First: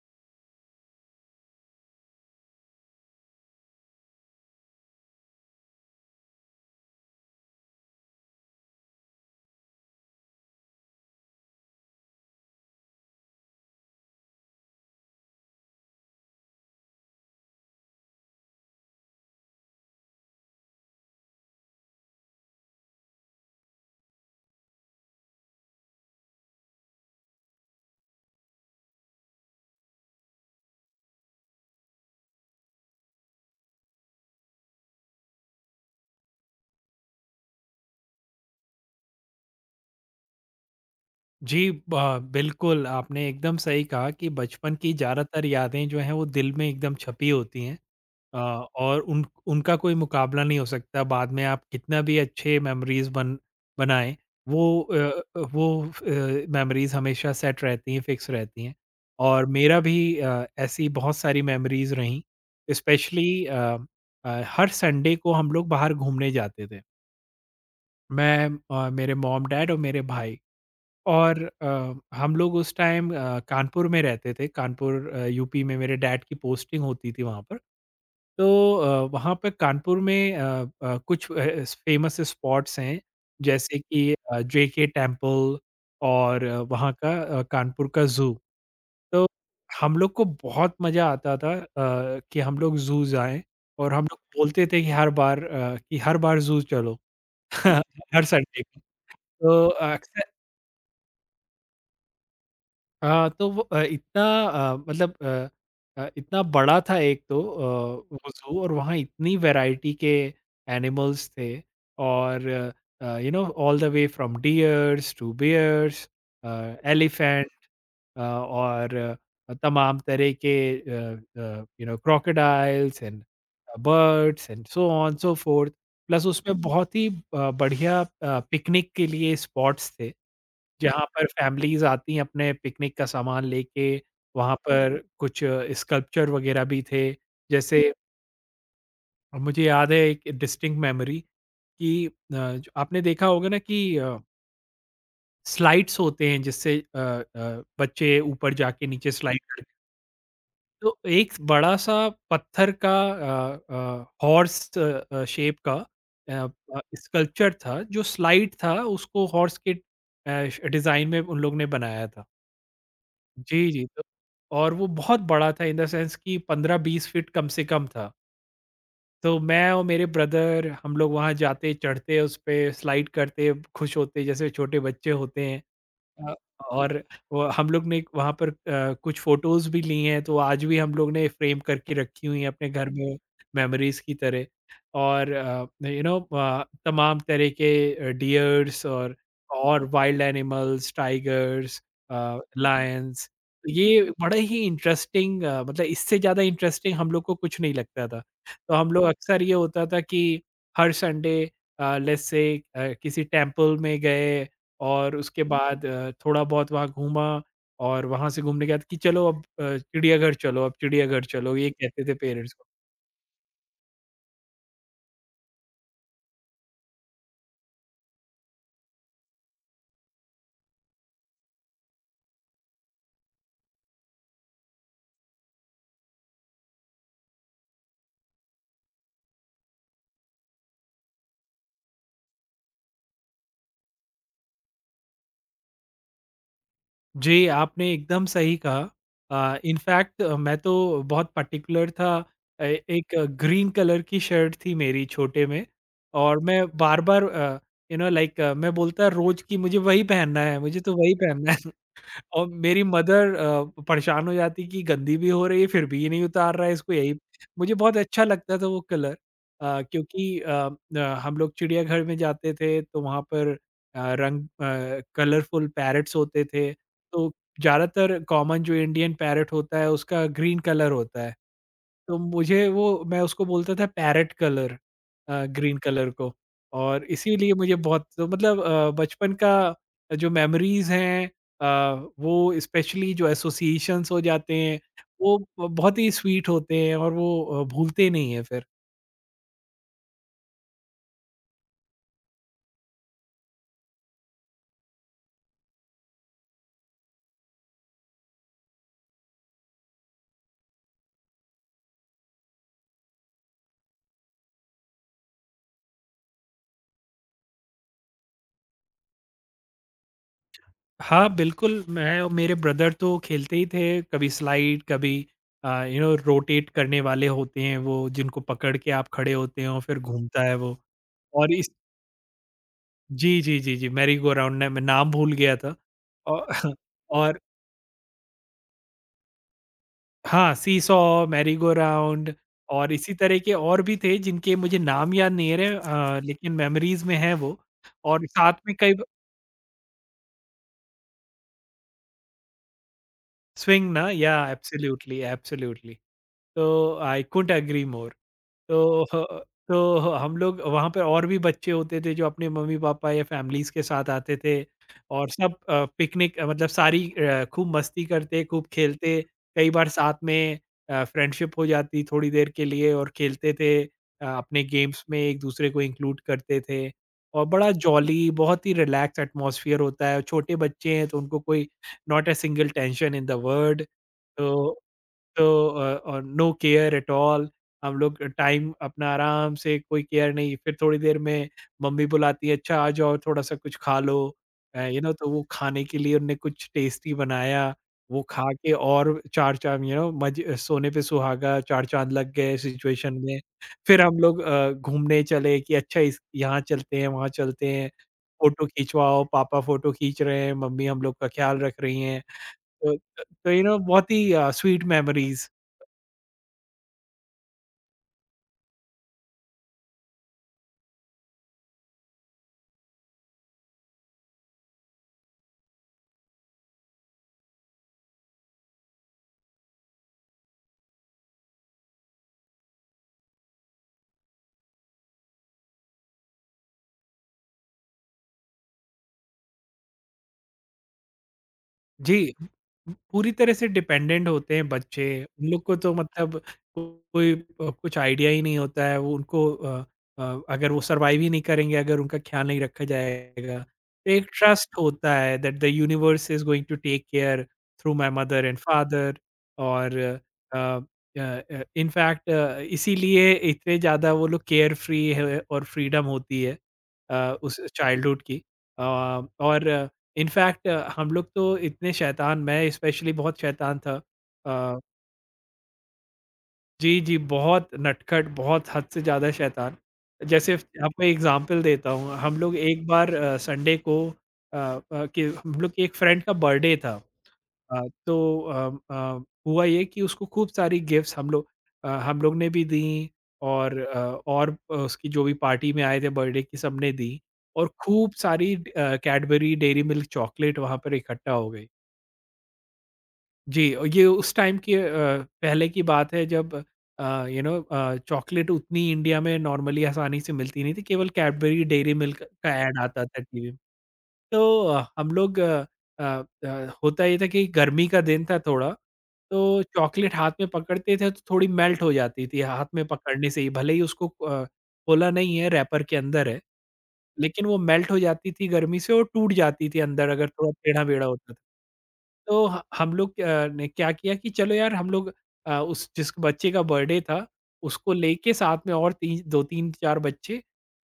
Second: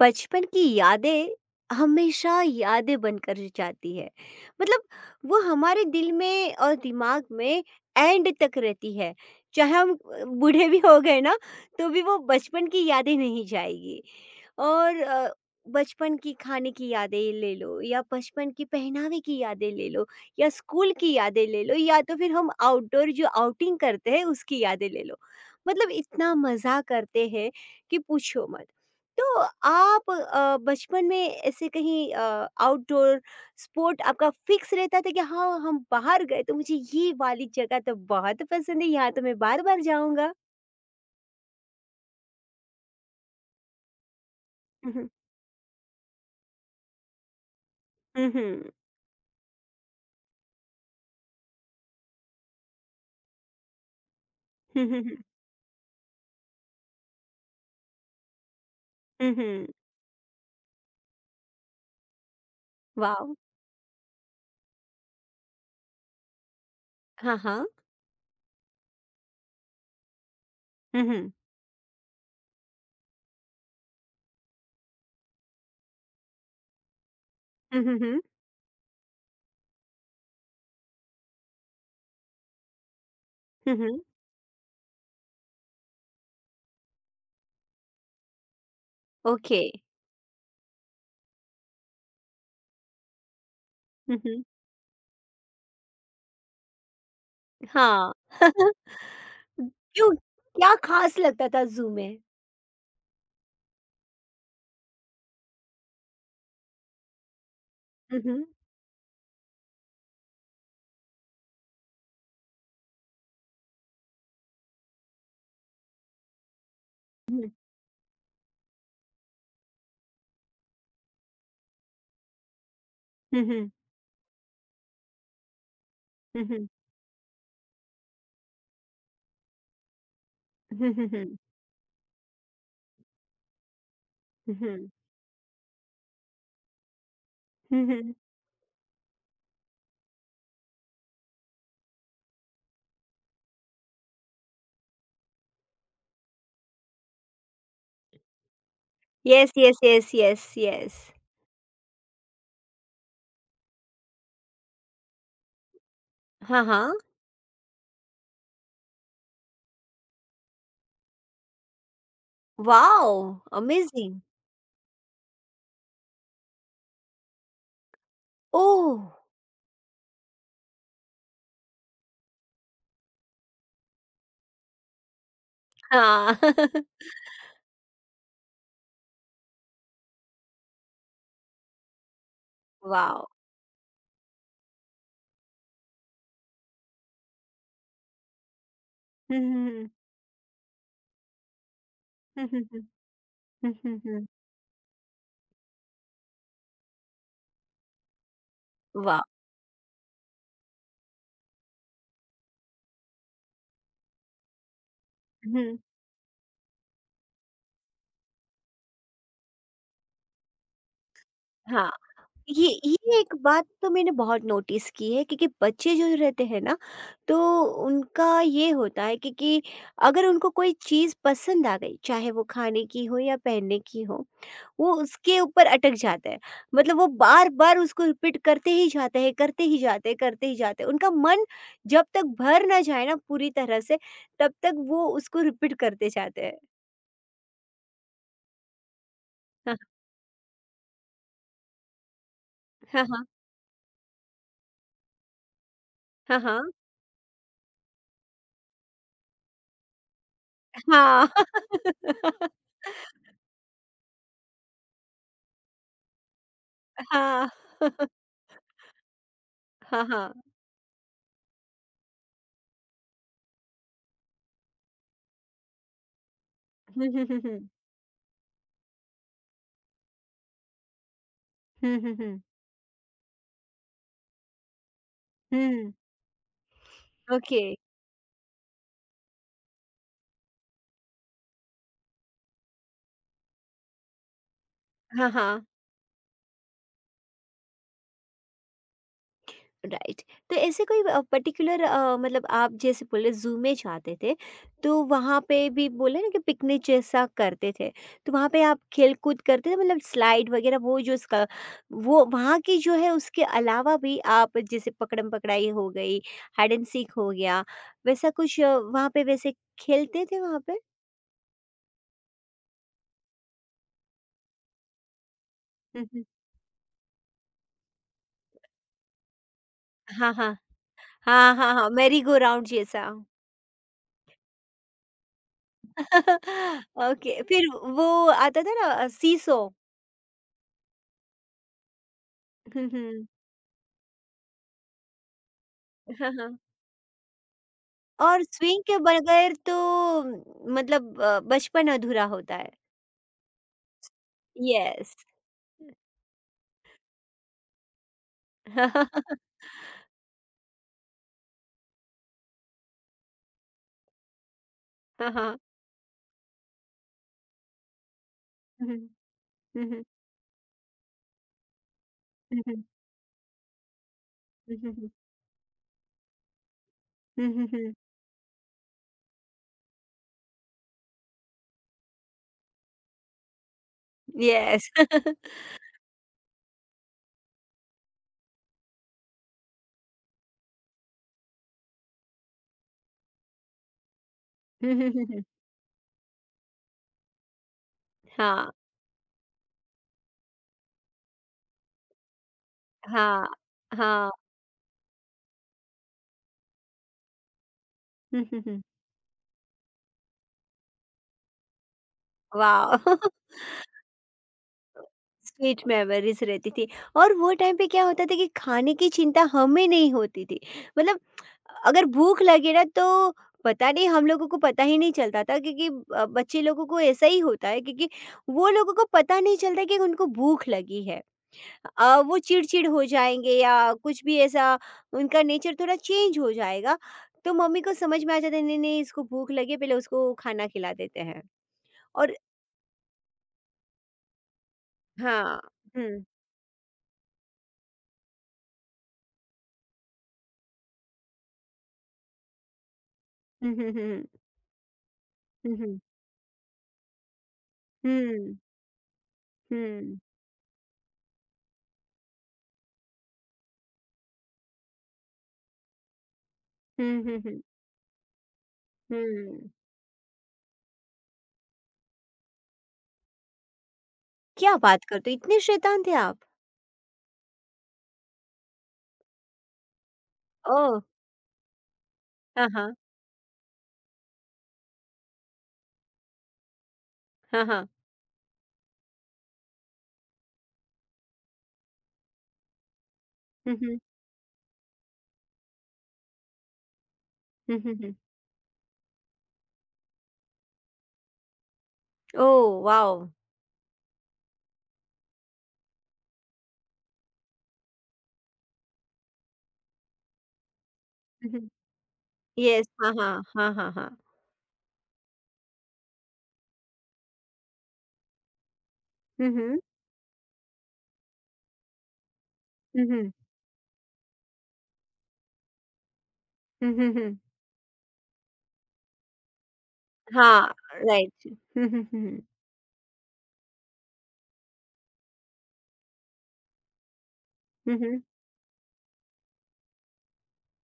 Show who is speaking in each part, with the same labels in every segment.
Speaker 1: बचपन की यादें हमेशा यादें बनकर जाती है। मतलब वो हमारे दिल में और दिमाग में एंड तक रहती है। चाहे हम बूढ़े भी हो गए ना, तो भी वो बचपन की यादें नहीं जाएगी। और बचपन की खाने की यादें ले लो या बचपन की पहनावे की यादें ले लो या स्कूल की यादें ले लो या तो फिर हम आउटडोर जो आउटिंग करते हैं उसकी यादें ले लो। मतलब इतना मज़ा करते हैं कि पूछो मत। तो आप बचपन में ऐसे कहीं आउटडोर स्पोर्ट आपका फिक्स रहता था कि हाँ, हम बाहर गए तो मुझे ये वाली जगह तो बहुत पसंद है, यहाँ तो मैं बार बार जाऊंगा।
Speaker 2: जी, ब बिल्कुल, आपने एकदम सही कहा कि बचपन की
Speaker 1: हम्म।
Speaker 2: ज़्यादातर यादें जो हैं, वो दिल में एकदम छपी होती हैं अ,
Speaker 1: हम्म।
Speaker 2: और उन उनका कोई मुकाबला नहीं हो सकता। बाद में आप कितना भी अच्छे मेमोरीज़ बन बनाएँ, वो अ
Speaker 1: हम्म।
Speaker 2: अ, वो अ, मेमोरीज़ हमेशा सेट रहती हैं, फ़िक्स रहती हैं। और
Speaker 1: हम्म।
Speaker 2: मेरा भी ऐसी बहुत सारी मेमोरीज़ रहीं,
Speaker 1: वाह।
Speaker 2: स्पेशली हर संडे को हम लोग बाहर घूमने जाते थे।
Speaker 1: हाँ, हाँ।
Speaker 2: मैं मेरे मॉम-डैड और मेरे भाई।
Speaker 1: हम्म।
Speaker 2: और हम लोग उस टाइम कानपुर में रहते थे। कानपुर, यूपी में मेरे डैड की पोस्टिंग होती थी वहाँ पर।
Speaker 1: हम्म।
Speaker 2: तो वहाँ पे कानपुर में कुछ अ, स फ़ेमस स्पॉट्स हैं, जैसे
Speaker 1: हम्म।
Speaker 2: कि जेके टेम्पल और वहाँ का कानपुर का ज़ू। तो
Speaker 1: ओके।
Speaker 2: हम लोग को बहुत मज़ा आता था कि हम लोग ज़ू जाएँ और हम लोग
Speaker 1: हम्म।
Speaker 2: बोलते थे कि हर बार अ, कि हर बार ज़ू चलो
Speaker 1: हाँ।
Speaker 2: हर संडे को। तो
Speaker 1: क्यों?
Speaker 2: अक्सर
Speaker 1: क्या खास लगता था जू में?
Speaker 2: इतना अ, मतलब अ इतना बड़ा था एक तो,
Speaker 1: हम्म।
Speaker 2: वो
Speaker 1: हम्म।
Speaker 2: ज़ू और वहाँ इतनी वैरायटी के एनिमल्स थे, और you know all the way from deers to bears, elephant और तमाम तरह के you know crocodiles and
Speaker 1: hmm.
Speaker 2: Birds and so on so forth. Plus उसमें बहुत ही बढ़िया पिकनिक के लिए स्पॉट्स थे जहाँ पर फैमिलीज़ आती हैं अपने पिकनिक का सामान लेके, वहाँ
Speaker 1: हम्म।
Speaker 2: पर कुछ स्कल्पचर वगैरह भी थे। जैसे
Speaker 1: हम्म।
Speaker 2: मुझे याद है एक डिस्टिंक्ट मेमोरी कि अ, ज आपने देखा होगा ना कि स्लाइड्स होते हैं जिससे बच्चे ऊपर जाके नीचे स्लाइड
Speaker 1: यस,
Speaker 2: कर।
Speaker 1: Yes, yes, yes, yes.
Speaker 2: तो एक बड़ा-सा पत्थर का हॉर्स शेप का
Speaker 1: हाँ, हाँ।
Speaker 2: स्कल्पचर था, जो स्लाइड था उसको हॉर्स के अ, श डिज़ाइन में उन लोग ने बनाया था।
Speaker 1: वाओ!
Speaker 2: जी, जी। तो
Speaker 1: अमेज़िंग!
Speaker 2: और वो बहुत बड़ा था, इन द सेंस कि 15-20 फीट कम से कम था।
Speaker 1: ओह!
Speaker 2: तो मैं और मेरे ब्रदर हम लोग वहाँ जाते, चढ़ते, उस पे स्लाइड करते, खुश होते जैसे छोटे बच्चे होते हैं। अ,
Speaker 1: हाँ।
Speaker 2: और वो हम लोग ने वहाँ पर कुछ फ़ोटोज़ भी ली हैं, तो आज भी हम लोग ने फ्रेम करके रखी हुई हैं अपने घर में
Speaker 1: वाओ!
Speaker 2: मेमोरीज़ की तरह। और यू नो तमाम तरह के डियर्स
Speaker 1: हुँ, हुँ,
Speaker 2: और
Speaker 1: hmm.
Speaker 2: Wild animals, tigers,
Speaker 1: hmm, हुँ, हुँ।
Speaker 2: लायंस। तो
Speaker 1: हुँ, हुँ,
Speaker 2: ये
Speaker 1: हुँ।
Speaker 2: बड़ा ही इंटरेस्टिंग, मतलब इससे ज़्यादा इंटरेस्टिंग हम लोग को कुछ नहीं लगता था। तो हम लोग
Speaker 1: वाह!
Speaker 2: अक्सर ये होता था कि हर संडे लेट्स से किसी टेंपल में गए और उसके हुँ।
Speaker 1: हुँ।
Speaker 2: बाद थोड़ा बहुत वहाँ घूमा, और वहाँ से घूमने के बाद कि चलो अब, चिड़ियाघर चलो, अब चिड़ियाघर चलो, ये
Speaker 1: हाँ।
Speaker 2: कहते थे पेरेंट्स को।
Speaker 1: ये एक बात तो मैंने बहुत नोटिस की है, क्योंकि बच्चे जो रहते हैं ना, तो उनका ये होता है क्योंकि अगर उनको कोई चीज़ पसंद आ गई, चाहे वो खाने की हो या पहनने की हो, वो उसके ऊपर अटक जाता है। मतलब वो बार-बार उसको रिपीट करते ही जाते हैं, करते ही जाते हैं, करते ही जाते हैं। उनका मन जब तक भर ना जाए ना पूरी तरह से, तब तक वो उसको रिपीट करते जाते हैं।
Speaker 2: जी, आपने एकदम सही कहा।
Speaker 1: हाँ,
Speaker 2: इनफैक्ट मैं तो बहुत पर्टिकुलर था।
Speaker 1: हाँ,
Speaker 2: एक
Speaker 1: हाँ।
Speaker 2: ग्रीन कलर की शर्ट थी मेरी छोटे में, और
Speaker 1: हाँ,
Speaker 2: मैं
Speaker 1: हाँ।
Speaker 2: बार-बार यू नो लाइक मैं बोलता रोज़ कि मुझे वही पहनना है, मुझे तो वही
Speaker 1: हाँ।
Speaker 2: पहनना है। और मेरी मदर परेशान हो जाती कि गंदी भी हो रही है फिर भी ये नहीं उतार रहा है इसको, यही मुझे बहुत
Speaker 1: हाँ।
Speaker 2: अच्छा लगता था वो कलर। अ,
Speaker 1: हाँ। हाँ।
Speaker 2: क्योंकि अ, हम लोग चिड़ियाघर में जाते थे तो वहाँ पर अ, रंग कलरफुल पैरट्स होते थे,
Speaker 1: हुँ, हुँ,
Speaker 2: तो
Speaker 1: हुँ, हुँ।
Speaker 2: ज़्यादातर कॉमन जो इंडियन पैरट होता है उसका ग्रीन कलर होता है,
Speaker 1: हुँ, हुँ,
Speaker 2: तो
Speaker 1: हुँ।
Speaker 2: मुझे वो मैं उसको बोलता था parrot colour, green
Speaker 1: hmm.
Speaker 2: Colour को। और इसीलिए
Speaker 1: ओके।
Speaker 2: मुझे बहुत तो मतलब बचपन का जो मेमोरीज हैं, अ, वो स्पेशली जो एसोसिएशंस हो जाते हैं
Speaker 1: हाँ,
Speaker 2: वो
Speaker 1: हाँ।
Speaker 2: बहुत ही स्वीट होते हैं, और वो भूलते नहीं है फिर।
Speaker 1: राइट। तो ऐसे कोई पर्टिकुलर, मतलब आप जैसे बोले जू में जाते थे, तो वहाँ पे भी बोले ना कि पिकनिक जैसा करते थे, तो वहाँ पे आप खेल कूद करते थे, मतलब स्लाइड वगैरह, वो जो उसका वो वहाँ की जो है उसके अलावा भी आप जैसे पकड़म पकड़ाई हो गई, हाइड एंड सीख हो गया, वैसा कुछ वहाँ पे वैसे खेलते थे वहाँ पे?
Speaker 2: हाँ बिल्कुल, मैं और मेरे ब्रदर तो खेलते ही थे, कभी स्लाइड कभी you
Speaker 1: hmm,
Speaker 2: no
Speaker 1: hmm.
Speaker 2: Rotate करने वाले होते हैं वो जिनको पकड़ के आप खड़े होते हो फिर
Speaker 1: हाँ,
Speaker 2: घूमता
Speaker 1: हाँ।
Speaker 2: है वो।
Speaker 1: हाँ,
Speaker 2: और
Speaker 1: हाँ, हाँ। मैरी गो राउंड जैसा।
Speaker 2: जी, जी, जी, जी, मैरी गो राउंड, ना मैं नाम भूल गया था। औ और
Speaker 1: ओके फिर। वो आता था ना, सीसो।
Speaker 2: हाँ, seesaw, merry go round
Speaker 1: hmm,
Speaker 2: और इसी
Speaker 1: हम्म।
Speaker 2: तरह के और भी थे जिनके मुझे नाम याद नहीं आ रहे,
Speaker 1: हाँ, हाँ।
Speaker 2: लेकिन मेमोरीज़ में हैं वो। और
Speaker 1: और
Speaker 2: साथ में
Speaker 1: स्विंग
Speaker 2: कई
Speaker 1: के
Speaker 2: ब
Speaker 1: बगैर तो मतलब बचपन अधूरा होता है।
Speaker 2: स्विंग ना, या
Speaker 1: यस।
Speaker 2: Absolutely, absolutely. तो आई कुडन्ट एग्री मोर। तो ह तो हम लोग वहाँ पे और भी बच्चे होते थे जो अपने मम्मी-पापा या फैमिलीज़ के साथ आते थे, और
Speaker 1: हाँ,
Speaker 2: सब
Speaker 1: हाँ।
Speaker 2: पिकनिक मतलब सारी खूब मस्ती करते, खूब
Speaker 1: हुँ, हुँ।
Speaker 2: खेलते, कई
Speaker 1: हुँ,
Speaker 2: बार
Speaker 1: हुँ।
Speaker 2: साथ में फ्रेंडशिप हो जाती थोड़ी देर
Speaker 1: हुँ,
Speaker 2: के
Speaker 1: हुँ।
Speaker 2: लिए और खेलते थे, अपने
Speaker 1: हुँ, हुँ,
Speaker 2: गेम्स
Speaker 1: हुँ।
Speaker 2: में एक-दूसरे को इंक्लूड करते थे। और
Speaker 1: हुँ, हुँ,
Speaker 2: बड़ा
Speaker 1: हुँ।
Speaker 2: जॉली, बहुत ही रिलैक्स एटमॉस्फियर होता है, छोटे बच्चे हैं तो उनको कोई not a single tension in the world.
Speaker 1: Yes.
Speaker 2: तो और नो केयर एट ऑल, हम लोग टाइम अपना आराम से, कोई केयर नहीं। फिर थोड़ी देर में मम्मी बुलाती है अच्छा आ जाओ थोड़ा सा कुछ खा लो,
Speaker 1: हुँ,
Speaker 2: यू
Speaker 1: हुँ,
Speaker 2: नो।
Speaker 1: हुँ,
Speaker 2: तो वो
Speaker 1: हुँ।
Speaker 2: खाने के लिए उनने कुछ टेस्टी बनाया, वो खा
Speaker 1: हाँ,
Speaker 2: के और चार चांद, यू नो, मज सोने पे सुहागा, चार चांद लग गए सिचुएशन में।
Speaker 1: हाँ,
Speaker 2: फिर हम
Speaker 1: हाँ।
Speaker 2: लोग घूमने चले कि अच्छा इस यहाँ चलते हैं वहाँ चलते हैं,
Speaker 1: हुँ, हुँ,
Speaker 2: फोटो
Speaker 1: हुँ।
Speaker 2: खिंचवाओ, पापा फोटो खींच रहे हैं, मम्मी हम लोग का ख्याल रख रही हैं।
Speaker 1: वॉव!
Speaker 2: तो यू नो बहुत ही स्वीट मेमोरीज।
Speaker 1: स्वीट मेमोरीज़ रहती थी। और वो टाइम पे क्या होता था कि खाने की चिंता हमें नहीं होती थी। मतलब अगर भूख लगे ना, तो पता नहीं, हम लोगों को पता ही नहीं चलता था क्योंकि बच्चे लोगों को ऐसा ही होता है, क्योंकि वो लोगों को पता नहीं चलता कि उनको भूख लगी है। वो चिड़चिड़ हो जाएँगे या कुछ भी ऐसा, उनका नेचर थोड़ा चेंज हो जाएगा। तो मम्मी को समझ में आ जाता है, नहीं, नहीं, इसको भूख लगी है, पहले उसको खाना खिला देते हैं।
Speaker 2: जी,
Speaker 1: और।
Speaker 2: पूरी तरह से डिपेंडेंट होते हैं बच्चे, उन
Speaker 1: हाँ।
Speaker 2: लोग को तो
Speaker 1: हुँ।
Speaker 2: मतलब कोई कुछ आइडिया ही नहीं होता है, वो उनको अगर वो सर्वाइव ही नहीं करेंगे, अगर उनका ख़्याल नहीं रखा जाएगा।
Speaker 1: हुँ, हुँ, हुँ,
Speaker 2: तो एक
Speaker 1: हुँ।
Speaker 2: ट्रस्ट होता है that the
Speaker 1: hmm, hmm.
Speaker 2: Universe is going to take care through my mother and
Speaker 1: hmm.
Speaker 2: Father. और
Speaker 1: हुँ।
Speaker 2: इन फैक्ट, इसीलिए इतने ज़्यादा वो लोग केयर फ्री है और फ्रीडम होती है
Speaker 1: हुँ,
Speaker 2: अ,
Speaker 1: हुँ,
Speaker 2: उस
Speaker 1: हुँ।
Speaker 2: चाइल्डहुड की। और
Speaker 1: हुँ।
Speaker 2: इनफैक्ट हम लोग तो इतने शैतान, मैं स्पेशली बहुत शैतान था।
Speaker 1: क्या
Speaker 2: अ,
Speaker 1: बात करते हो! इतने शैतान थे आप?
Speaker 2: जी, जी, बहुत नटखट, बहुत हद से ज़्यादा शैतान। जैसे
Speaker 1: ओह!
Speaker 2: आपको एग्ज़ाम्पल देता हूँ, हम लोग
Speaker 1: हाँ,
Speaker 2: एक
Speaker 1: हाँ।
Speaker 2: बार संडे को कि हम लोग के एक फ्रेंड का बर्थडे था।
Speaker 1: हाँ,
Speaker 2: अ,
Speaker 1: हाँ।
Speaker 2: तो अम, अ, हुआ ये कि उसको खूब सारी गिफ्ट्स हम लोग ने भी दी,
Speaker 1: हुँ,
Speaker 2: और
Speaker 1: हुँ।
Speaker 2: उसकी जो भी पार्टी में आए थे बर्थडे की सबने दी, और
Speaker 1: हुँ, हुँ,
Speaker 2: खूब
Speaker 1: हुँ।
Speaker 2: सारी कैडबरी, डेयरी मिल्क चॉकलेट वहाँ पर इकट्ठा हो गई।
Speaker 1: Oh wow!
Speaker 2: जी, और ये उस टाइम की पहले की बात है जब यू नो चॉकलेट उतनी इंडिया में नॉर्मली आसानी से मिलती नहीं थी, केवल
Speaker 1: हुँ,
Speaker 2: कैडबरी,
Speaker 1: हुँ।
Speaker 2: डेयरी मिल्क का ऐड
Speaker 1: येस।
Speaker 2: आता
Speaker 1: हाँ,
Speaker 2: था
Speaker 1: हाँ।
Speaker 2: टीवी में।
Speaker 1: हाँ, हाँ, हाँ।
Speaker 2: तो अ, हम लोग अ अ अ, होता ये था कि गर्मी का दिन था थोड़ा,
Speaker 1: हुँ,
Speaker 2: तो
Speaker 1: हुँ।
Speaker 2: चॉकलेट हाथ में पकड़ते थे तो थोड़ी मेल्ट हो जाती थी हाथ में
Speaker 1: हुँ,
Speaker 2: पकड़ने
Speaker 1: हुँ।
Speaker 2: से ही, भले ही उसको खोला नहीं है, रैपर के अंदर है।
Speaker 1: हुँ, हुँ, हुँ।
Speaker 2: लेकिन वो मेल्ट हो जाती थी गर्मी से और टूट जाती थी अंदर अगर थोड़ा
Speaker 1: हाँ,
Speaker 2: टेढ़ा-मेढ़ा होता था।
Speaker 1: राइट। हुँ, हुँ, हुँ, हुँ।
Speaker 2: तो ह हम लोग ने क्या किया कि चलो यार हम लोग उस जिस बच्चे का बर्थडे था उसको
Speaker 1: हुँ, हुँ।
Speaker 2: लेके साथ में, और ती 2-3-4 बच्चे,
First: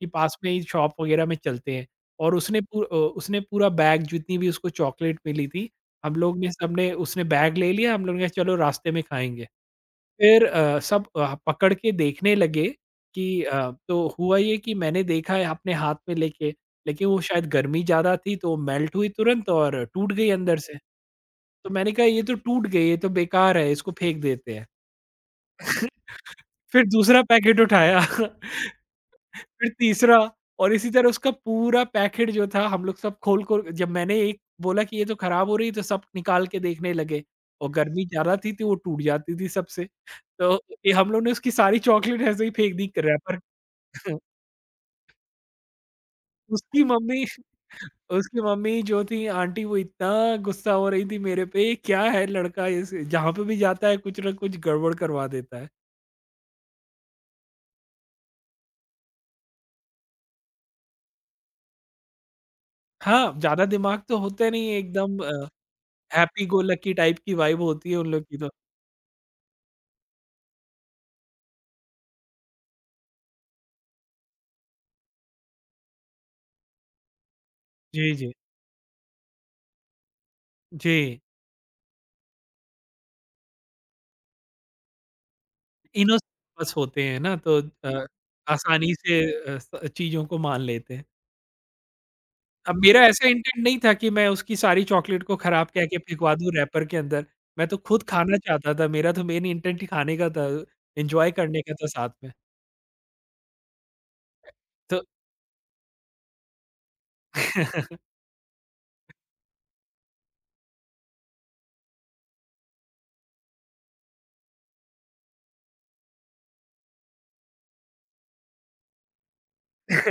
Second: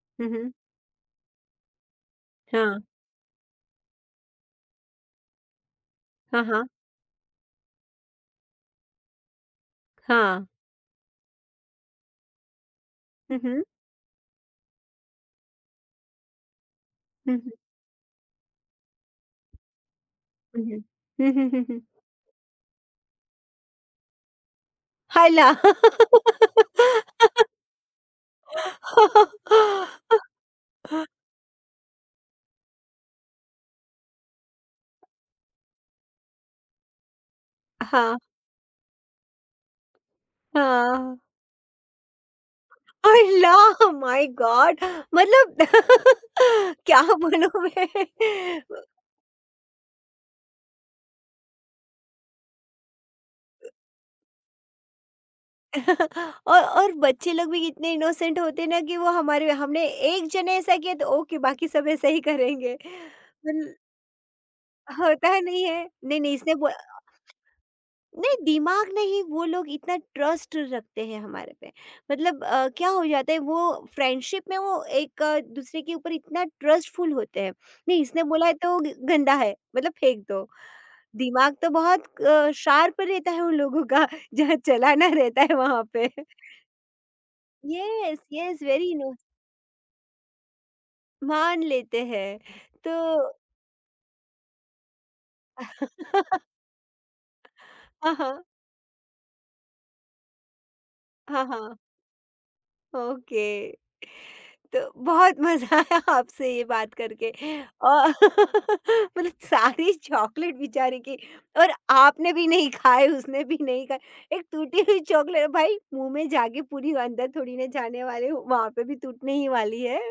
Speaker 2: कि
Speaker 1: हुँ,
Speaker 2: पास में
Speaker 1: हुँ।
Speaker 2: ही शॉप वगैरह में चलते हैं। और
Speaker 1: हाँ।
Speaker 2: उसने पूरा बैग जितनी भी उसको चॉकलेट मिली थी, हम लोग
Speaker 1: हाँ,
Speaker 2: ने
Speaker 1: हाँ।
Speaker 2: सबने उसने बैग ले लिया, हम लोग ने कहा चलो रास्ते में खाएँगे।
Speaker 1: हाँ।
Speaker 2: फिर सब पकड़ के देखने लगे
Speaker 1: हुँ,
Speaker 2: कि
Speaker 1: हुँ।
Speaker 2: तो हुआ ये कि मैंने देखा है अपने हाथ में लेके, लेकिन वो
Speaker 1: हुँ,
Speaker 2: शायद
Speaker 1: हुँ।
Speaker 2: गर्मी ज़्यादा थी तो मेल्ट हुई तुरंत और टूट गई अंदर
Speaker 1: हुँ,
Speaker 2: से।
Speaker 1: हुँ। हुँ, हुँ, हुँ,
Speaker 2: तो
Speaker 1: हुँ।
Speaker 2: मैंने कहा ये तो टूट गई, ये तो बेकार है, इसको फेंक देते हैं।
Speaker 1: हाला!
Speaker 2: फिर दूसरा पैकेट उठाया। फिर तीसरा, और इसी तरह उसका पूरा पैकेट जो था, हम लोग सब खोल खोल, जब मैंने एक बोला कि ये तो खराब हो रही है तो सब निकाल के देखने लगे, और गर्मी
Speaker 1: हाँ,
Speaker 2: ज़्यादा थी तो वो टूट जाती थी सबसे। तो ये हम
Speaker 1: हाँ।
Speaker 2: लोग ने उसकी सारी चॉकलेट ऐसे ही फेंक दी रैपर।
Speaker 1: अल्लाह! My God! मतलब
Speaker 2: उसकी
Speaker 1: क्या
Speaker 2: मम्मी
Speaker 1: बोलूँ मैं?
Speaker 2: उसकी मम्मी जो थी आंटी वो इतना गुस्सा हो रही थी मेरे पे, क्या है लड़का, इस जहाँ पे भी जाता है कुछ न कुछ गड़बड़ करवा देता है।
Speaker 1: और बच्चे लोग भी इतने इनोसेंट होते हैं ना कि वो हमारे हमने एक जने ऐसा किया तो ओके बाकी सब ऐसा ही करेंगे।
Speaker 2: हाँ, ज़्यादा
Speaker 1: मल
Speaker 2: दिमाग तो होता नहीं है एकदम,
Speaker 1: होता नहीं है। नहीं, नहीं,
Speaker 2: हैप्पी
Speaker 1: इसने
Speaker 2: गो
Speaker 1: बो
Speaker 2: लकी टाइप की वाइब होती है उन लोग
Speaker 1: नहीं,
Speaker 2: की तो।
Speaker 1: दिमाग नहीं, वो लोग इतना ट्रस्ट रखते हैं हमारे पे। मतलब क्या हो जाता है वो, फ्रेंडशिप में वो एक दूसरे के ऊपर इतना ट्रस्टफुल होते हैं, नहीं,
Speaker 2: जी,
Speaker 1: इसने
Speaker 2: जी।
Speaker 1: बोला है तो गंदा है, मतलब फेंक दो।
Speaker 2: जी,
Speaker 1: दिमाग तो बहुत शार्प रहता है उन लोगों का। जहाँ चलाना रहता है वहां पे।
Speaker 2: इनोसेंट बस होते हैं ना, तो
Speaker 1: यस, यस, वेरी
Speaker 2: आसानी
Speaker 1: नो।
Speaker 2: से अ, स चीज़ों को मान लेते हैं।
Speaker 1: मान लेते हैं।
Speaker 2: अब
Speaker 1: तो
Speaker 2: मेरा ऐसा इंटेंट नहीं था कि मैं उसकी सारी चॉकलेट को खराब कह के फेंकवा दूँ रैपर के अंदर। मैं तो खुद
Speaker 1: हाँ, हाँ।
Speaker 2: खाना चाहता था, मेरा तो मेन इंटेंट ही खाने का था, एन्जॉय
Speaker 1: हाँ,
Speaker 2: करने का
Speaker 1: हाँ।
Speaker 2: था साथ में।
Speaker 1: ओके। तो
Speaker 2: तो
Speaker 1: बहुत मज़ा आया आपसे ये बात करके। और मतलब सारी चॉकलेट बेचारे की, और आपने भी नहीं खाए, उसने भी नहीं खाए। एक टूटी हुई चॉकलेट भाई मुँह में जाके पूरी अंदर थोड़ी ना जाने वाले, वहाँ पे भी टूटने ही वाली है।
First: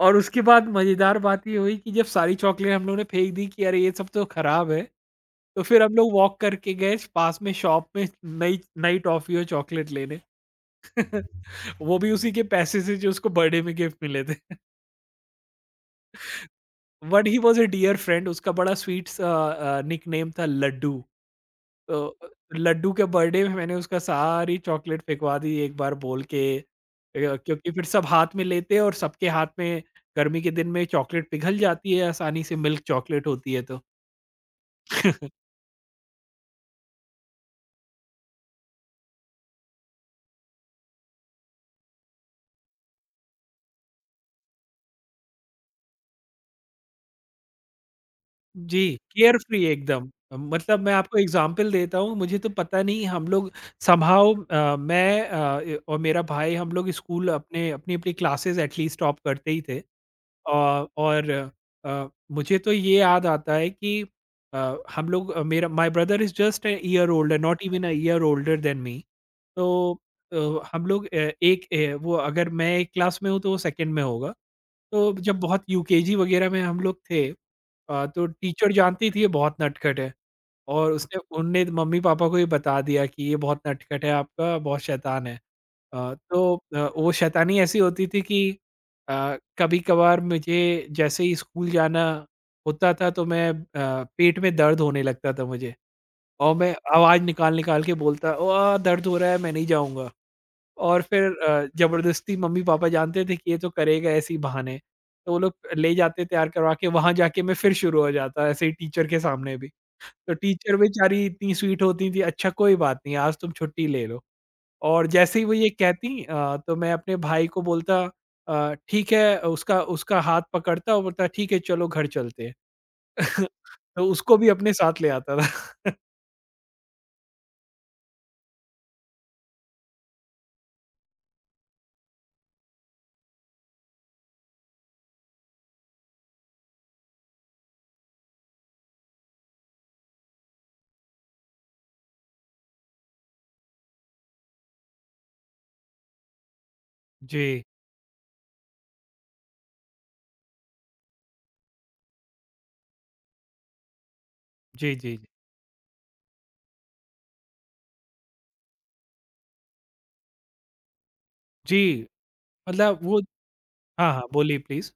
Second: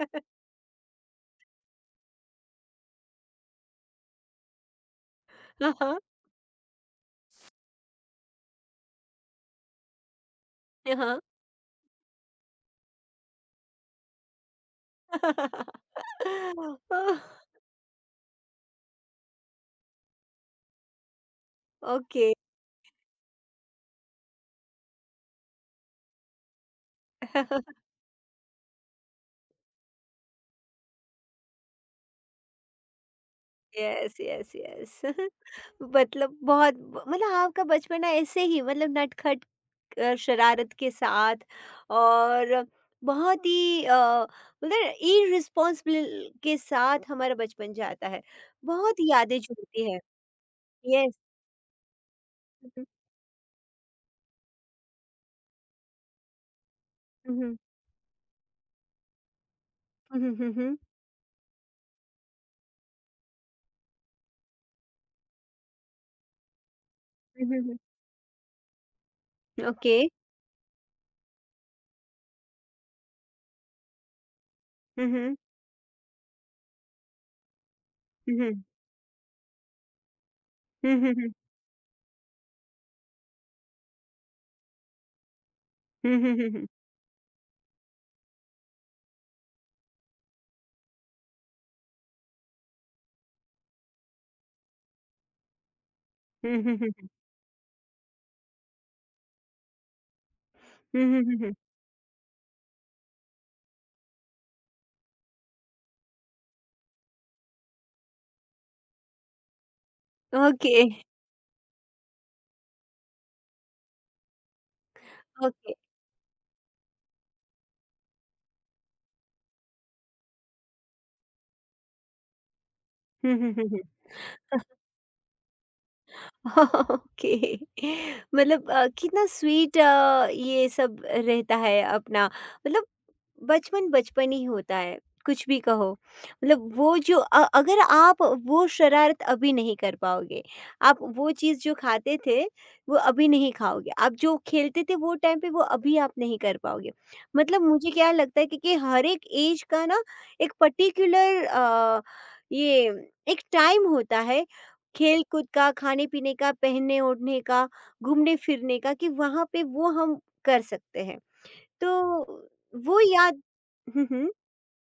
Speaker 2: और उसके बाद मज़ेदार बात ये हुई कि जब सारी चॉकलेट हम लोगों ने फेंक दी कि अरे ये सब तो खराब है, तो
Speaker 1: हाँ,
Speaker 2: फिर हम
Speaker 1: हाँ।
Speaker 2: लोग वॉक करके गए पास में शॉप में, नई नई टॉफ़ी और चॉकलेट लेने।
Speaker 1: हाँ।
Speaker 2: वो भी उसी के पैसे से जो उसको बर्थडे में गिफ्ट मिले थे। But he was a dear friend, उसका बड़ा स्वीट निक नेम था, लड्डू। तो
Speaker 1: ओके।
Speaker 2: लड्डू के बर्थडे में मैंने उसका सारी चॉकलेट फेंकवा दी एक बार बोल के, क्योंकि फिर सब हाथ में लेते और सबके हाथ में गर्मी के दिन में चॉकलेट पिघल जाती है आसानी से, मिल्क चॉकलेट होती है तो।
Speaker 1: Yes, yes, yes. मतलब बहुत, मतलब आपका बचपना ऐसे ही, मतलब नटखट शरारत के साथ, और बहुत ही मतलब इररिस्पॉन्सिबल के साथ हमारा बचपन जाता है।
Speaker 2: जी,
Speaker 1: बहुत
Speaker 2: केयर
Speaker 1: यादें
Speaker 2: फ्री
Speaker 1: जुड़ती हैं।
Speaker 2: एकदम। मतलब मैं
Speaker 1: यस।
Speaker 2: आपको एग्ज़ाम्पल देता हूँ, मुझे तो पता
Speaker 1: हुँ,
Speaker 2: नहीं हम लोग समहाउ, और मेरा भाई हम लोग स्कूल
Speaker 1: हुँ,
Speaker 2: अपने अपनी-अपनी क्लासेस एटलीस्ट टॉप करते ही थे।
Speaker 1: हुँ, हुँ, हुँ, हुँ,
Speaker 2: अ, और मुझे तो ये याद आता है कि मेरा my brother is just a year older,
Speaker 1: hmm,
Speaker 2: not
Speaker 1: hmm,
Speaker 2: even a year older than me.
Speaker 1: Hmm. Okay.
Speaker 2: तो अ, हम लोग अ, एक अ, वो अगर मैं एक क्लास में हूँ तो वो सेकंड में होगा।
Speaker 1: हुँ,
Speaker 2: तो
Speaker 1: हुँ,
Speaker 2: जब बहुत यूकेजी वगैरह में हम लोग थे, तो
Speaker 1: हुँ, हुँ,
Speaker 2: टीचर जानती थी ये बहुत नटखट है, और
Speaker 1: हुँ, हुँ,
Speaker 2: उसने
Speaker 1: हुँ,
Speaker 2: उनने मम्मी पापा को ये बता दिया कि ये बहुत नटखट है आपका, बहुत शैतान है। अ,
Speaker 1: हुँ, हुँ, हुँ, हुँ,
Speaker 2: तो
Speaker 1: हुँ,
Speaker 2: अ, वो शैतानी ऐसी होती थी कि कभी कभार मुझे जैसे ही स्कूल जाना होता था तो पेट में दर्द होने लगता था मुझे, और
Speaker 1: हुँ,
Speaker 2: मैं
Speaker 1: हुँ,
Speaker 2: आवाज़ निकाल निकाल के बोलता ओ, दर्द हो रहा है मैं नहीं जाऊँगा। और
Speaker 1: हुँ,
Speaker 2: फिर
Speaker 1: हुँ, हुँ,
Speaker 2: ज़बरदस्ती मम्मी-पापा जानते थे कि ये तो करेगा ऐसे ही बहाने, तो वो लोग ले जाते तैयार करवा के, वहाँ जाके मैं फिर शुरू हो जाता ऐसे ही टीचर के सामने भी। तो टीचर
Speaker 1: ओके,
Speaker 2: बेचारी इतनी स्वीट होती थी, "अच्छा कोई बात नहीं, आज तुम छुट्टी ले लो।" और जैसे ही वो ये
Speaker 1: ओके।
Speaker 2: कहती, तो मैं अपने भाई को बोलता, "ठीक है", उसका उसका हाथ पकड़ता और बोलता, "ठीक है, चलो घर चलते हैं।"
Speaker 1: हुँ, हुँ, हुँ, हुँ।
Speaker 2: तो उसको भी अपने साथ ले आता था।
Speaker 1: ओके। मतलब कितना स्वीट ये सब रहता है अपना। मतलब बचपन बचपन ही होता है, कुछ भी कहो। मतलब वो जो अगर आप वो शरारत अभी नहीं कर पाओगे, आप वो चीज़ जो खाते थे वो अभी नहीं खाओगे, आप जो खेलते थे वो टाइम पे वो अभी आप नहीं कर पाओगे।
Speaker 2: जी।
Speaker 1: मतलब मुझे क्या लगता है कि हर एक एज का ना एक पर्टिकुलर ये एक टाइम होता है
Speaker 2: जी, जी,
Speaker 1: खेल
Speaker 2: जी।
Speaker 1: कूद का, खाने-पीने का, पहनने-ओढ़ने का, घूमने-फिरने का, कि वहाँ पे वो हम कर सकते हैं। तो
Speaker 2: जी, मतलब
Speaker 1: वो
Speaker 2: वो।
Speaker 1: याद। हुँ,
Speaker 2: हाँ, हाँ,
Speaker 1: हुँ।
Speaker 2: बोलिए प्लीज़।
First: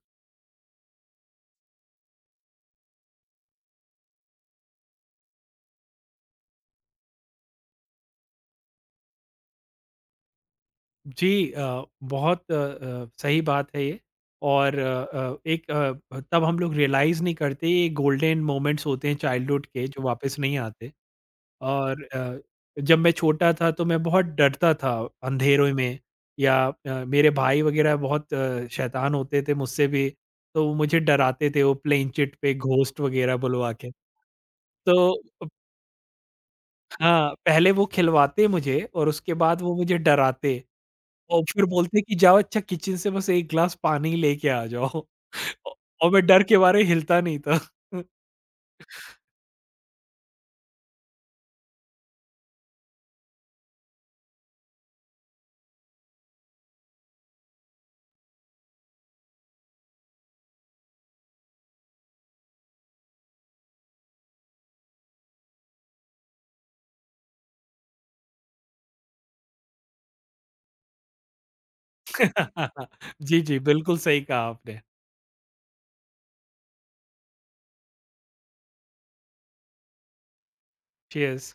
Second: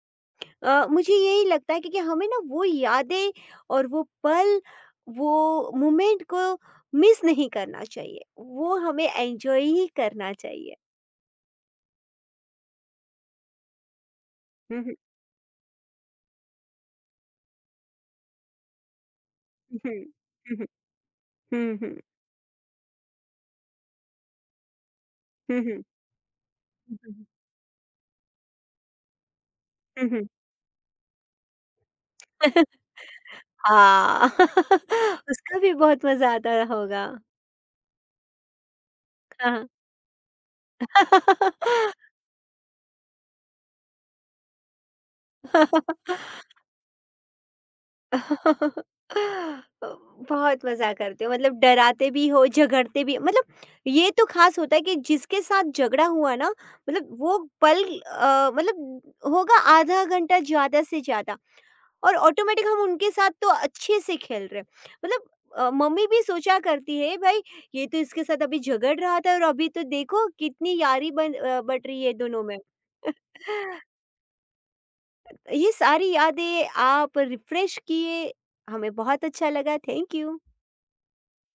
Speaker 1: मुझे यही लगता है क्योंकि हमें ना वो यादें और वो पल, वो मोमेंट को मिस नहीं करना चाहिए। वो हमें एन्जॉय ही करना चाहिए।
Speaker 2: जी, बहुत सही बात है ये। और
Speaker 1: हुँ, हुँ।
Speaker 2: तब हम लोग रियलाइज़ नहीं करते ये गोल्डन मोमेंट्स होते हैं चाइल्डहुड के जो
Speaker 1: हुँ,
Speaker 2: वापस नहीं
Speaker 1: हुँ।
Speaker 2: आते।
Speaker 1: हुँ, हुँ।
Speaker 2: और जब मैं छोटा था तो मैं बहुत डरता था
Speaker 1: हुँ,
Speaker 2: अंधेरों
Speaker 1: हुँ।
Speaker 2: में, या
Speaker 1: हुँ, हुँ।
Speaker 2: मेरे भाई वगैरह बहुत शैतान होते थे मुझसे भी,
Speaker 1: हुँ, हुँ।
Speaker 2: तो वो मुझे डराते थे, वो प्लेन चिट पे घोस्ट वगैरह बुलवा के।
Speaker 1: हाँ।
Speaker 2: तो
Speaker 1: उसका भी बहुत मज़ा आता होगा।
Speaker 2: हाँ, पहले वो खिलवाते मुझे और उसके बाद
Speaker 1: हाँ।
Speaker 2: वो मुझे डराते, और फिर बोलते हैं कि जाओ अच्छा किचन से बस 1 ग्लास पानी लेके आ जाओ। औ और मैं डर के मारे हिलता नहीं था।
Speaker 1: बहुत मज़ा करते हो, मतलब डराते भी हो, झगड़ते भी, मतलब ये तो ख़ास होता है कि जिसके साथ झगड़ा हुआ ना, मतलब वो पल मतलब होगा आधा घंटा ज़्यादा से ज़्यादा, और ऑटोमेटिक हम उनके साथ तो अच्छे से खेल रहे हैं। मतलब मम्मी भी सोचा करती है, भाई ये तो इसके साथ अभी झगड़ रहा था, और अभी तो देखो कितनी यारी बट रही है दोनों में।
Speaker 2: जी, जी, बिल्कुल सही कहा आपने।
Speaker 1: ये सारी यादें आप रिफ्रेश किए, हमें बहुत अच्छा लगा। Thank you.
Speaker 2: चीयर्स।